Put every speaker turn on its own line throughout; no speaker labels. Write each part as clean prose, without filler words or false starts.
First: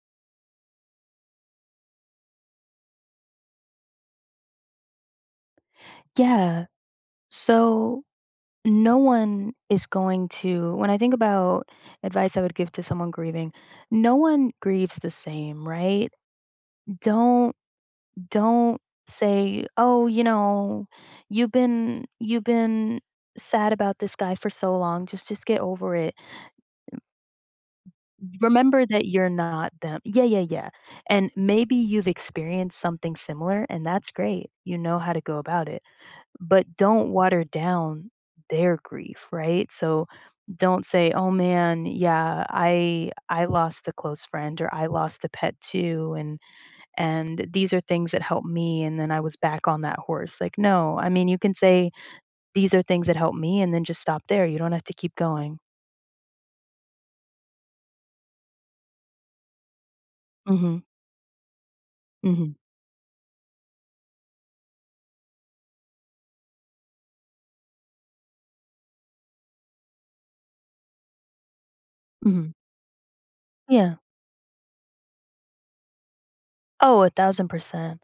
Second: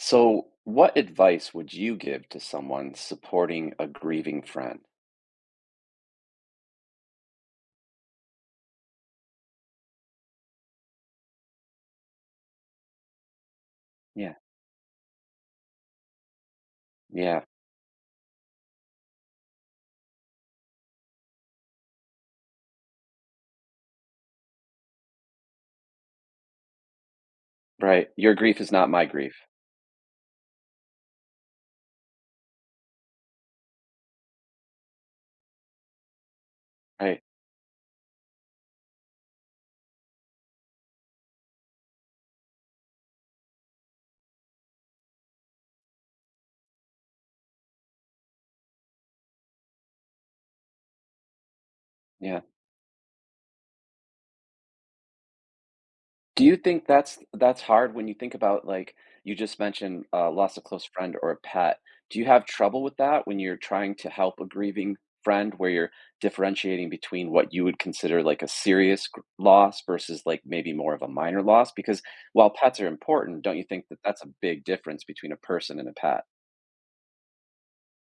So, what advice would you give to someone supporting a grieving friend?
Yeah. So no one is going to, when I think about advice I would give to someone grieving, no
Yeah,
one grieves the same, right?
yeah,
Don't, don't say, oh, you've been sad about this guy for so long. Just get over it.
right. Your grief is
Remember
not my
that you're
grief,
not them. Yeah. And maybe you've experienced something similar, and that's great. You know how to go about it. But don't
right?
water down their grief, right? So don't say, "Oh man, yeah, I lost a close friend or I lost a pet too and these are things that helped me and then I was back on that horse." Like, no. I mean, you can say
Yeah.
these are things that helped me and then just stop there. You don't have to keep going.
Do you think that's hard when you think about like you just mentioned loss of
Mhm.
close friend or a pet? Do you have
Mhm.
trouble with that when you're trying to help a grieving friend, where you're differentiating between what you would consider like a serious loss versus like maybe more of a minor loss? Because while
Mhm.
pets are important, don't you think
Yeah.
that that's a big difference between a person and a pet,
Oh, 1000%.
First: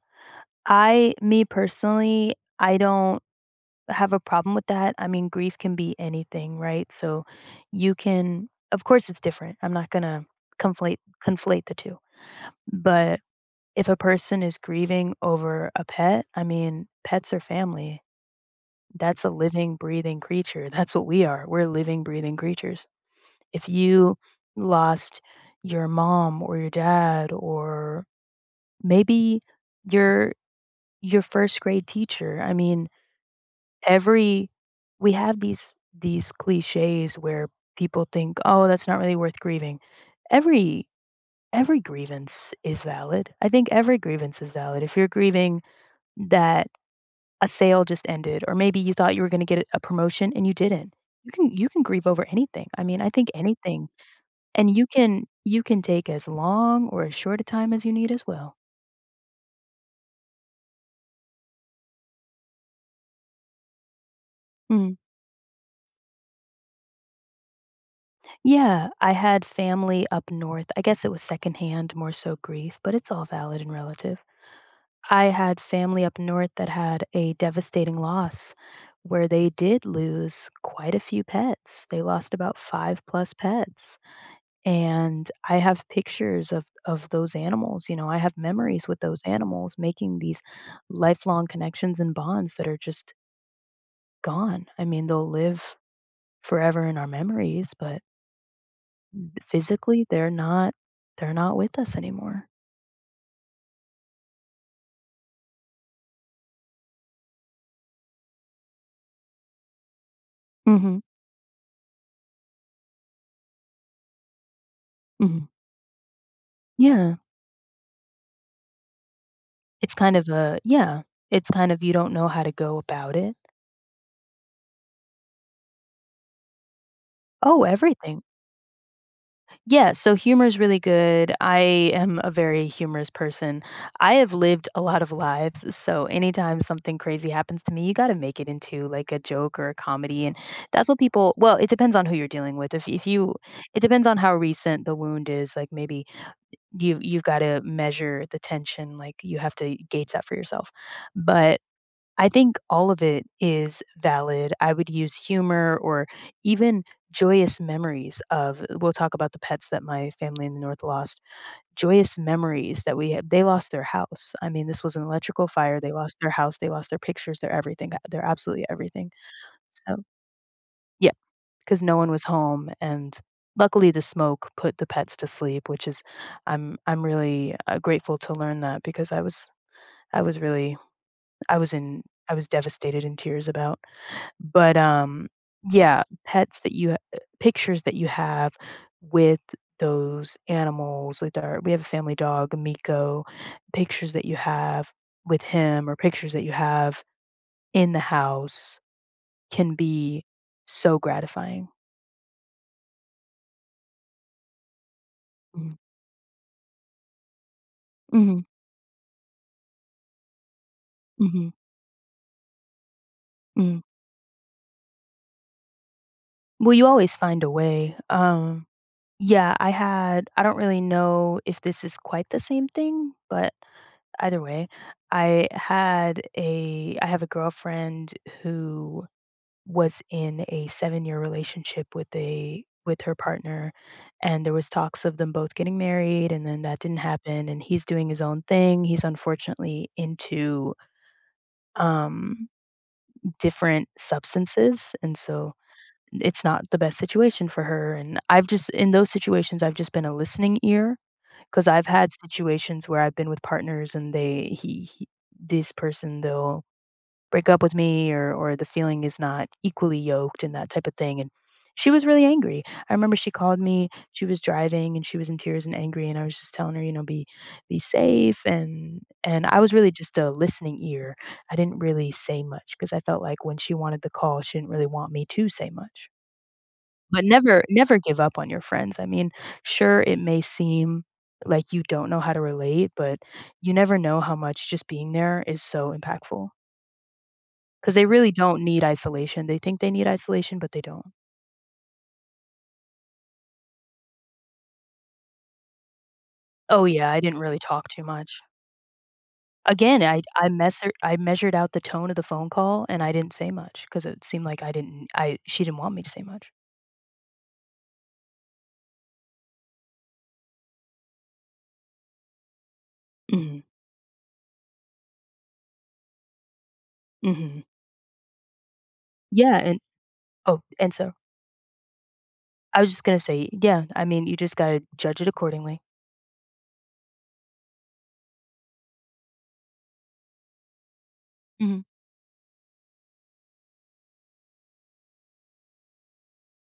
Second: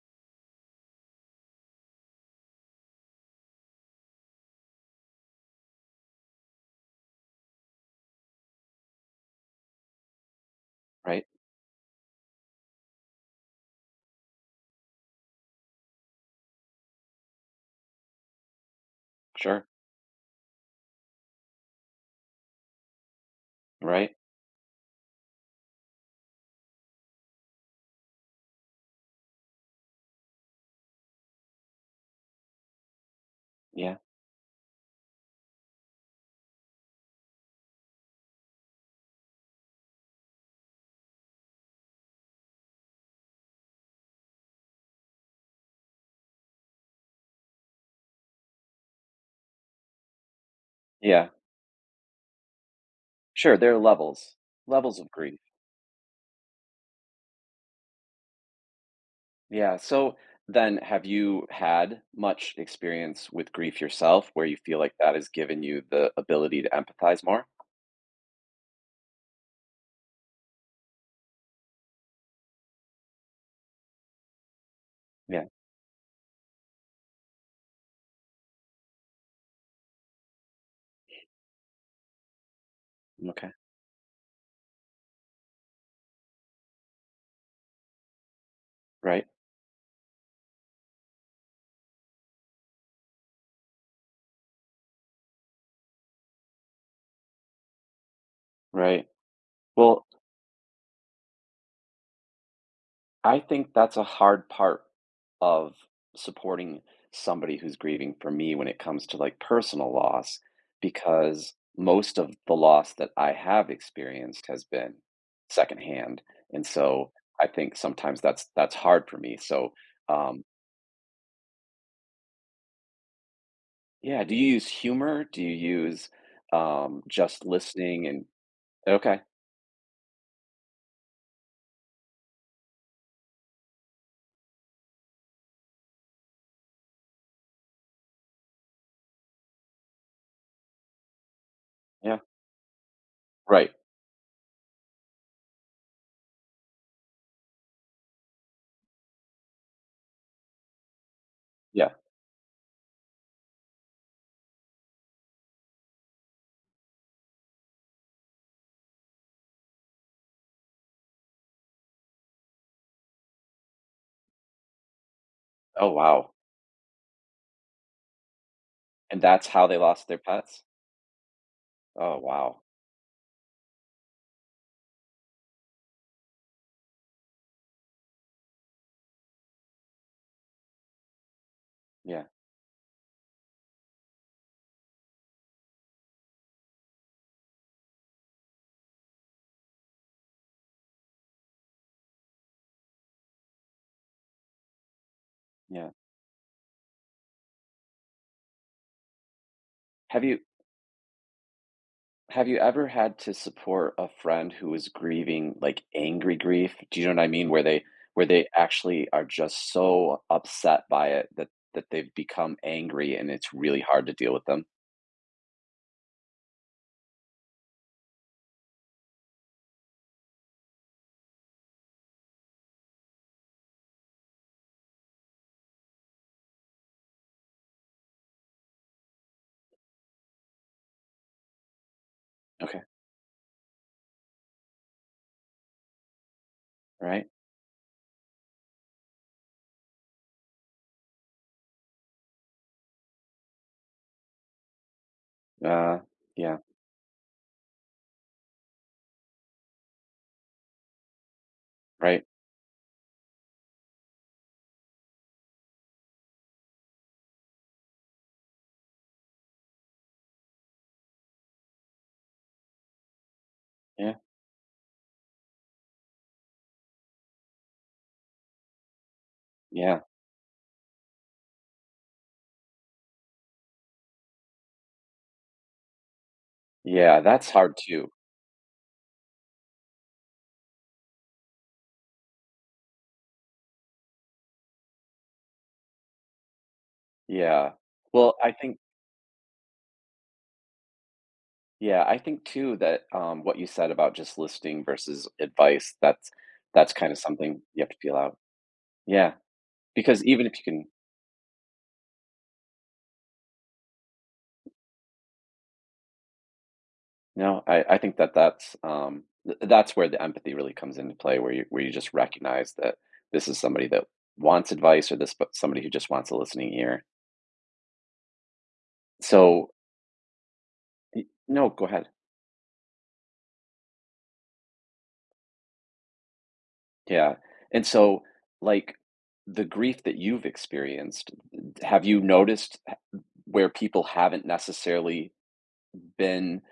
I me personally, I don't have a problem with that. I mean, grief can be anything, right? So you can of course it's different. I'm not going to conflate
right?
conflate the 2. But if a person is grieving over a pet, I mean, pets are family. That's a
Sure.
living, breathing creature. That's what we are. We're living, breathing creatures. If
Right.
you lost your mom or your dad or maybe your your first grade teacher, I mean,
Yeah.
every we have these cliches where people think, "Oh, that's not really worth grieving." Every every grievance is valid. I think every grievance is valid. If you're grieving that a sale just ended or maybe you thought you were gonna get a promotion and you didn't,
Yeah.
you can grieve over anything. I mean, I think
Sure. There are
anything,
levels,
and you
levels of
can
grief.
you can take as long or as short a time as you need as well.
Yeah. So then, have you had much experience with grief yourself where you feel like
Mm.
that has given you the ability to empathize more?
Yeah, I had family up north. I guess it was secondhand more so grief, but it's all valid and relative. I
Yeah.
had family up north that had a devastating loss where they did lose quite a few pets. They lost about 5 plus
Okay.
pets, and I have pictures of those animals, you know, I have memories with those
Right.
animals making these lifelong connections and bonds that are just gone. I mean, they'll live forever in our memories, but
Right. Well,
physically, they're not with us anymore.
I think that's a hard part of supporting somebody who's grieving for me when it comes to like personal loss,
Mhm,
because most of the loss that I have experienced has been
mhm.
secondhand. And so
Yeah.
I think sometimes that's hard for me. So
It's kind of
um
a yeah, it's kind of you don't know how to go about it.
yeah, do you use humor? Do you use just
Oh,
listening
everything.
and okay,
Yeah, so humor is really good. I am a very humorous person. I have lived a lot of lives, so anytime something crazy happens to me, you gotta make it into, like, a joke or a comedy, and that's what people well, it depends on who
yeah.
you're dealing with. If you
Right.
it depends on how recent the wound is, like, maybe you you've gotta measure the tension, like, you have to gauge that for yourself. But
Yeah.
I think all of it is valid. I would use humor or even joyous memories of we'll talk about the pets that my family in the North lost. Joyous memories that we have they lost their house. I mean, this was an electrical fire,
Oh
they lost their
wow.
house, they lost their pictures, their everything, their absolutely everything.
And that's how they
So,
lost their pets?
yeah, because no one
Oh
was
wow.
home, and luckily, the smoke put the pets to sleep, which is I'm really, grateful to learn that because I was really I was in
Yeah.
I was devastated in tears about. But yeah, pets that you ha pictures that you have with those animals, with our we have a family dog, Miko, pictures that you have with him
Yeah.
or pictures that you have in the house can
Have
be
you
so gratifying.
Have you ever had to support a friend who is grieving,
Mhm.
like, angry grief? Do you know what I mean? Where
Mhm.
they actually are just so upset by it that
Mhm.
that they've become angry, and it's really
Mhm.
hard to deal with them?
Well, you always find a way. Yeah, I had I don't really know if this is quite the same thing, but either way, I had a I have a girlfriend who was in a 7-year relationship with a
Okay.
with her partner, and there was talks of them both getting married, and then that didn't
Right.
happen, and he's doing his own thing. He's unfortunately into, um, different substances, and so
Uh,
it's
yeah.
not the best situation for her, and I've just in those situations, I've just been a listening ear. 'Cause I've had
Right.
situations where I've been with partners and they he this person, they'll break up with me or the feeling is not equally yoked and that type of thing, and she was really angry. I remember she called me,
Yeah.
she was driving, and she was in tears and angry, and I was just telling her, you know, be safe," and I was really
Yeah.
just a listening ear. I didn't really say much because I felt like when she wanted the call, she didn't really want me to say much.
Yeah,
But
that's
never
hard
never
too.
give up on your friends. I mean, sure, it may seem like you don't know how to relate, but you never know how much just being there is so impactful.
Yeah.
Because they really
Well, I
don't
think
need isolation. They think they need isolation, but they don't.
yeah, I think too that, what you said about just listening versus advice, that's
Oh,
that's
yeah,
kinda
I didn't really
something you have
talk
to
too
feel out.
much.
Yeah,
Again, I
because even
I
if you can
measured I measured out the tone of the phone call, and I didn't say much because it seemed like I didn't I she didn't want me to say much.
no, I think that that's, th that's where the empathy really comes into play, where you just recognize that this is
Mhm,
somebody that wants advice or this but somebody who just wants a listening ear.
mhm. Yeah,
So
and oh, and so
y no, go ahead.
I was just gonna say, yeah, I mean, you just gotta judge it accordingly.
Yeah, and so, like, the grief that you've experienced,
Mhm,
have you noticed h where people haven't necessarily been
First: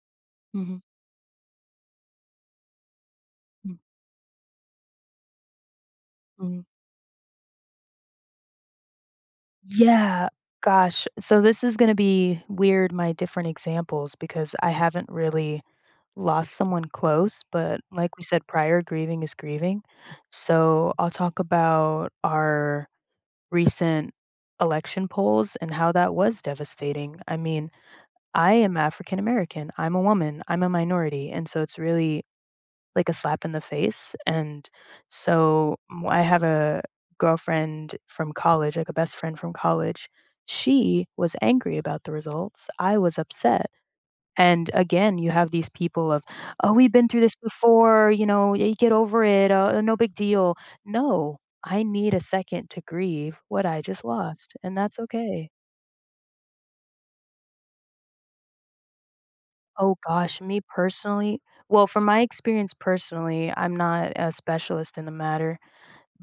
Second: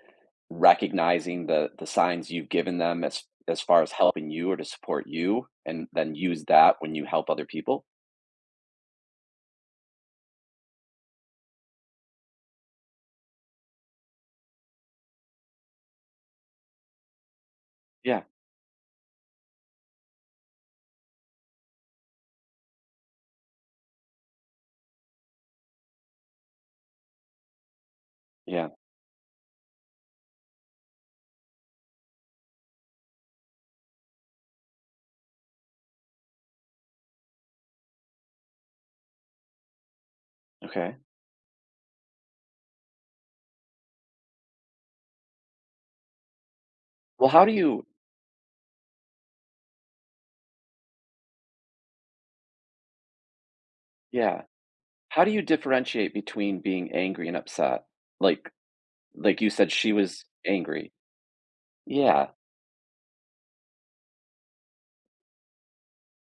mhm,
recognizing the signs you've given them as
mhm.
far as helping you or to support you, and then use
Mm,
that when you help other people?
yeah, gosh. So this is gonna be weird, my different examples, because I haven't really lost someone close, but like
Yeah,
we said prior, grieving is grieving. So I'll talk about our recent election polls and how that was devastating. I mean, I
yeah,
am African American, I'm a woman, I'm a minority, and so it's really like a slap in the face. And so mm, I have a girlfriend from college, like a best friend from college.
okay.
She was angry about the results. I was upset. And again, you have these people of, oh, we've been through
Well,
this
how do you
before, you know, y- get over it, no big deal. No, I need a second to grieve what I just
yeah,
lost, and that's
how do you
okay.
differentiate between being angry and upset? Like like you said, she
Oh
was
gosh, me
angry.
personally, well, from my
Yeah,
experience personally, I'm not a specialist in the matter,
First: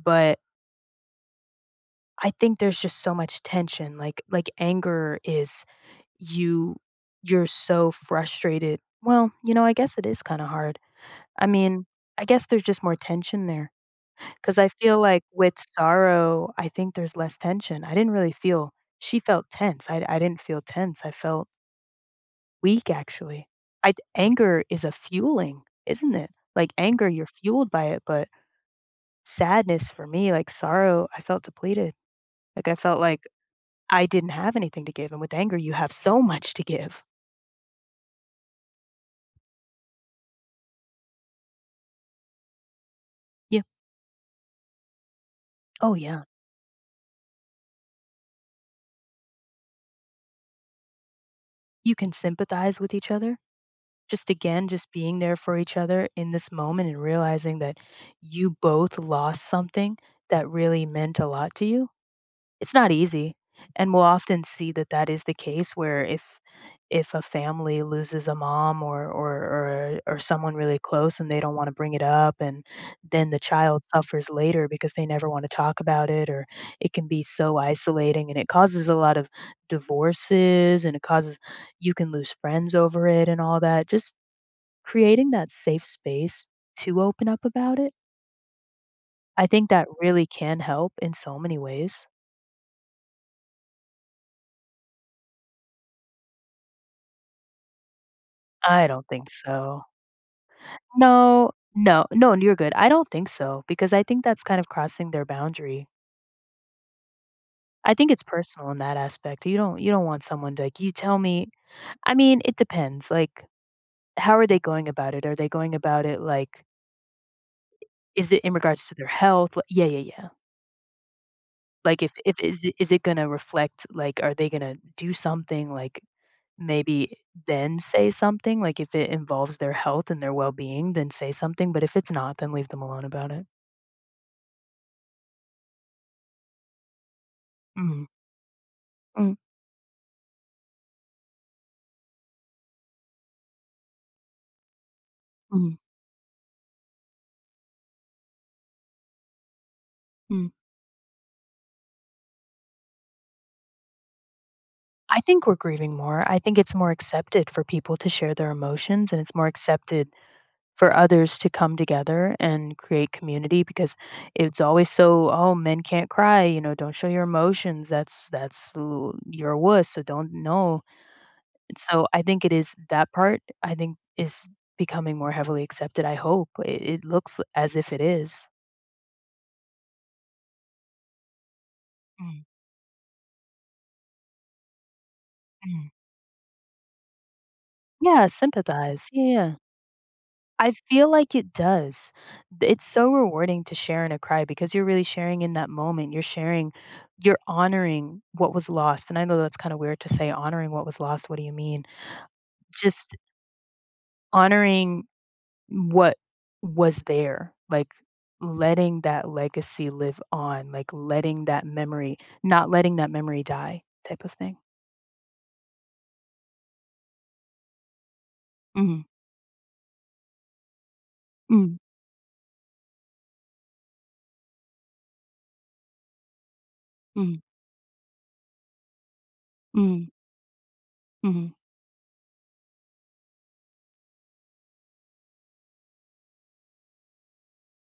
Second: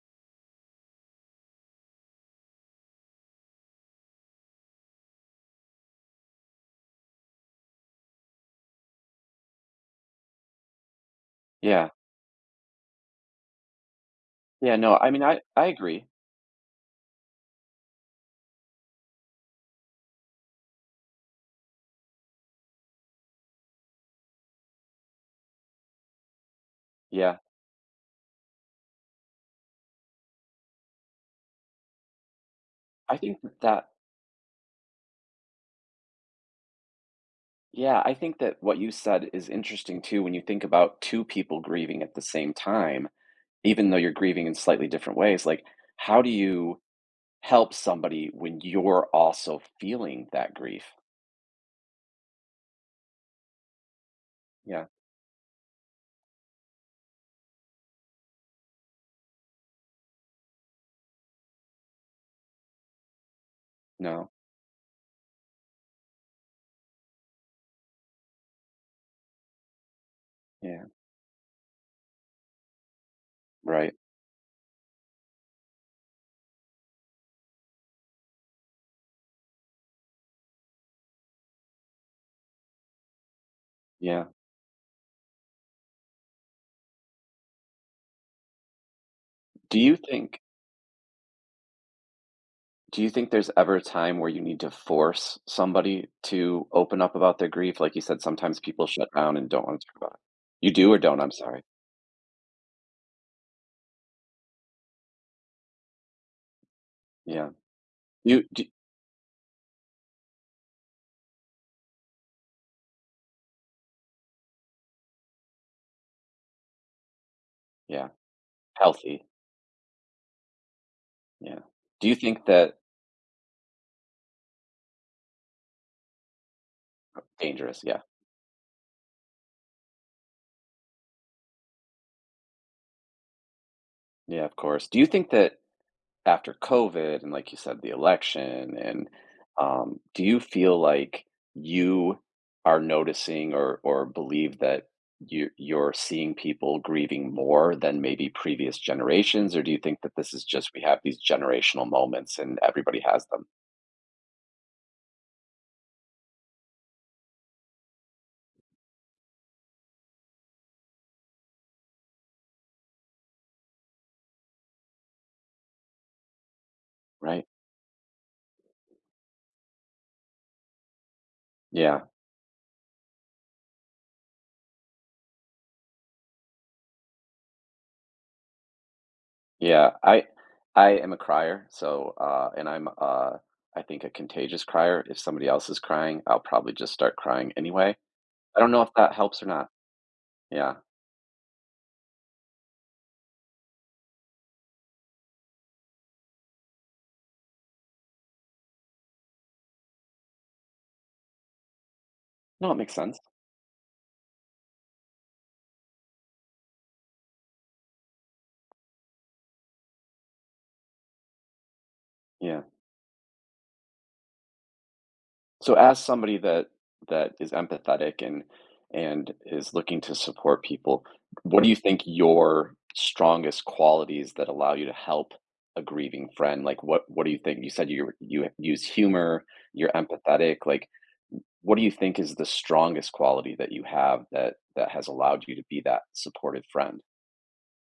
but I think there's just so much tension, like anger is you you're so frustrated. Well, you know, I guess it is kinda hard. I mean,
yeah.
I guess there's just more tension there because I
Yeah, no,
feel
I mean,
like
I
with
I agree.
sorrow, I think there's less tension. I didn't really feel she felt tense. I didn't feel tense. I felt weak actually. I anger is a fueling, isn't it? Like anger, you're
Yeah.
fueled by it, but sadness for me, like sorrow, I felt depleted. Like I felt
I
like
think that
I didn't have anything to give, and with anger, you have so much to give.
yeah, I think that what you said is interesting too when you think about two people grieving at the same time,
Yeah.
even though you're grieving in slightly different ways. Like,
Oh,
how
yeah.
do you help somebody when you're also feeling that grief?
You can sympathize with each other. Just again,
Yeah.
just being there for each other in this moment and realizing that you both lost something that really meant a lot to you. It's not easy, and we'll
No.
often see that that is the case where if a family loses a mom or or someone really
Yeah.
close and they don't wanna bring it up, and then the child
Right.
suffers later because they never wanna talk about it, or it can be so isolating, and it causes a lot of divorces, and it causes you can lose friends over it and all that. Just
Yeah.
creating that safe space to open up about it, I think
Do
that
you
really
think
can help in so many ways.
Do you think there's ever a time where you need to force somebody to open up about their grief? Like you said, sometimes people
I don't
shut
think
down and don't want
so.
to talk about it. You do or don't? I'm
No,
sorry.
no, no, you're good. I don't think so because I think that's kind of crossing their boundary.
Yeah.
I think it's
You do,
personal in that aspect. You don't want someone to, like, "You tell me." I mean, it depends, like, how are they going about it? Are they going about it, like
yeah.
is it in regards to their
Healthy.
health? Li Yeah, yeah, yeah.
Yeah.
Like,
Do
if
you
if
think
is it
that
is it gonna reflect, like, are they gonna do something, like, maybe then
dangerous? Yeah.
say something? Like, if it involves their health and their well-being, then say something, but if it's not, then leave them alone about it.
Yeah, of course. Do you think that after COVID and like you said, the
Mhm.
election and
Mm,
do you feel like you are noticing or believe that
mhm,
you're seeing people grieving more than maybe previous generations, or do you think that this is
mm.
just we have these generational moments and everybody has them,
I think we're grieving more. I think it's more accepted for people to share their emotions, and it's more accepted for others to come together and create community because it's always so, "Oh, men can't cry," you know, "Don't show your
right?
emotions. That's l you're a wuss, so don't no."
Yeah,
So, I think it is that part, I think, is becoming more heavily accepted, I hope. It looks as if it is.
yeah. I am a crier, so
Mm,
and I'm I think a contagious crier. If somebody else is
mm.
crying, I'll probably just start crying anyway.
Yeah,
I don't know if
sympathize.
that
Yeah,
helps or
yeah.
not.
I
Yeah.
feel like it does. Th it's so rewarding to share in a cry because you're really sharing in that moment. You're sharing you're honoring what was lost, and I know that's kinda weird to say honoring what was lost, what do you mean?
No, it makes
Just
sense.
honoring what was there, like, letting that legacy live on, like, letting that memory
Yeah.
not letting that memory die type of thing.
So as somebody that is empathetic and
Mhm.
is looking to support people, what do you
Mm,
think your strongest qualities that allow you to help a grieving friend? Like what do you
mm,
think? You said you use humor, you're
mm,
empathetic. Like
mhm.
what do you think is the strongest quality that you have that has allowed you to be that supportive friend?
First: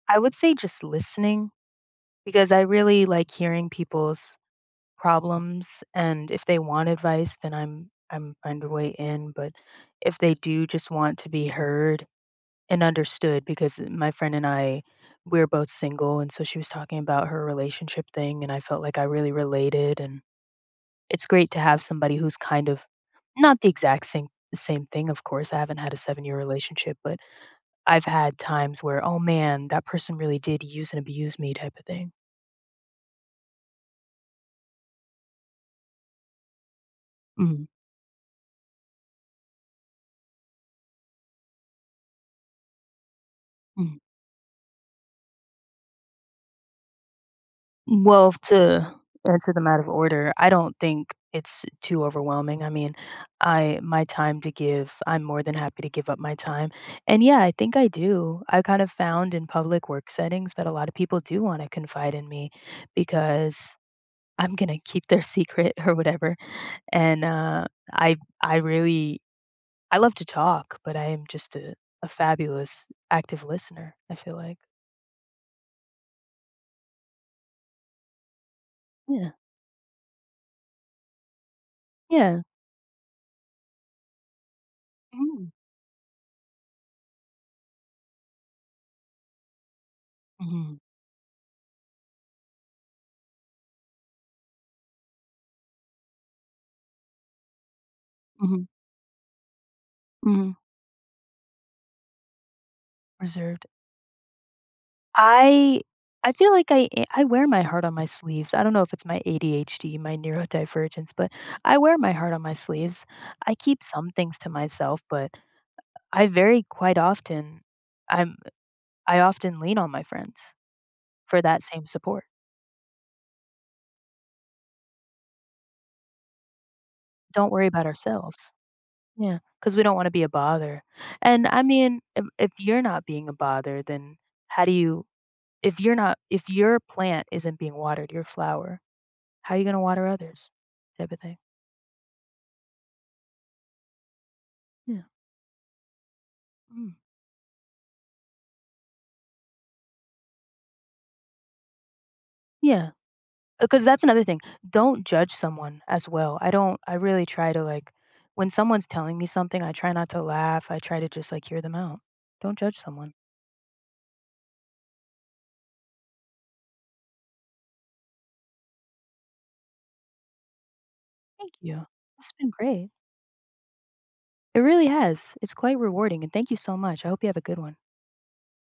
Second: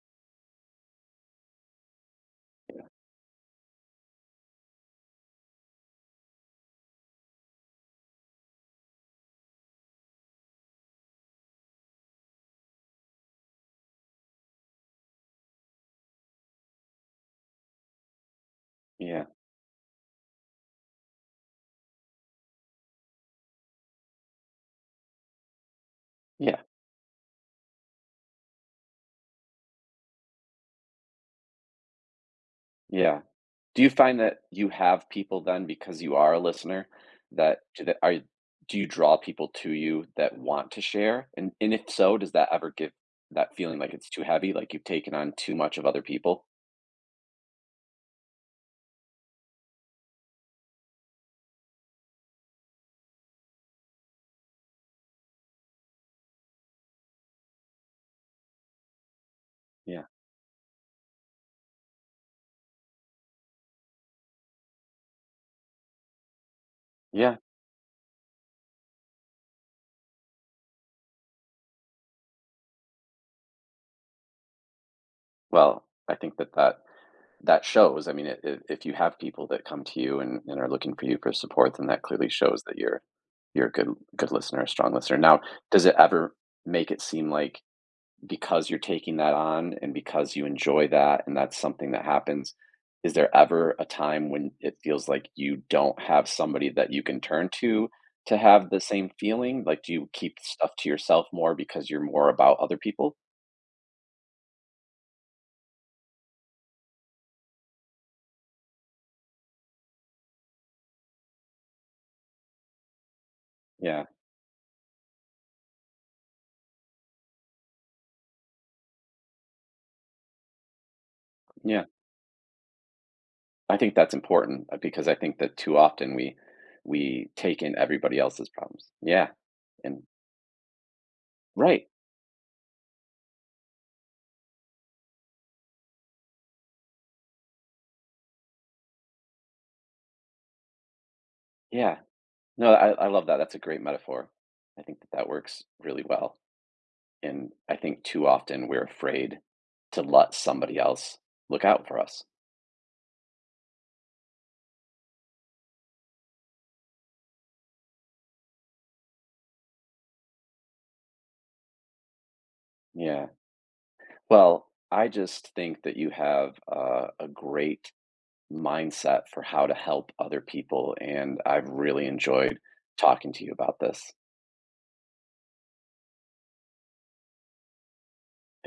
I would say just listening because I
Yeah.
really like hearing people's problems, and if they want advice, then I'm underway in, but if they do just want to be heard and understood because my friend and I, we're both single, and so she was talking about her relationship thing, and I felt like I
Yeah,
really related, and it's great to have somebody who's kind of not the exact same thing, of course. I haven't had a 7-year
yeah,
relationship, but I've had times where, "Oh, man, that person really did use and abuse me," type of thing.
yeah. Do you find that you have people then because you are a listener that
Mhm.
do that are do you draw people to you that want to share? And if so, does that ever give that feeling like
Mhm.
it's too heavy, like you've taken on too much of other people?
Well, to answer them out of order, I don't think it's too overwhelming. I mean, I my time to give, I'm more than happy to give up my time. And yeah, I think I do. I kind of found in public
Yeah.
work settings that a lot of people do want to confide in me because I'm going to keep their secret or whatever. And
Yeah.
I I really I love to talk, but I am just a fabulous active listener, I feel like.
Well, I think that that shows. I mean, I if you have
Yeah.
people that come to you and are looking for you for support, then that clearly
Yeah.
shows that you're you're a good listener, a strong listener. Now,
Mhm.
does it ever make it seem like because you're taking that on and because you
Mhm.
enjoy that and that's something that happens, is there ever a time when it feels like you don't have somebody that you can turn to
Mhm.
have the same feeling? Like, do you keep
Mhm.
stuff to yourself more because you're more about other people?
Reserved. I I feel like I I wear my heart on my sleeves. I don't know if it's my ADHD, my neurodivergence, but I wear my heart on my sleeves. I keep
Yeah.
some things to myself, but I very quite often I'm I often lean on my friends for that
Yeah.
same support.
I think that's important, because I think that too often we
Don't
take
worry
in
about
everybody else's
ourselves.
problems. Yeah,
Yeah, because we don't
and
wanna be a bother. And I
right,
mean, if you're not being a bother, then how do you if you're not if your plant isn't being watered, your flower, how are you gonna water others? Type of thing.
yeah. No, I love that, that's a great metaphor. I think
Yeah.
that that works really well,
Mm.
and I think too often we're afraid to let somebody else look out for us.
Yeah, because that's another thing. Don't judge someone as well. I don't I really try to, like when someone's telling me something, I try not to laugh. I try to just, like, hear them out. Don't judge someone.
Yeah. Well, I just think that you have a great mindset for how to help other people, and
Thank
I've
you.
really
This has been
enjoyed
great.
talking to you about this.
It really has. It's quite rewarding, and thank you so much. I hope you have a good one.
Thank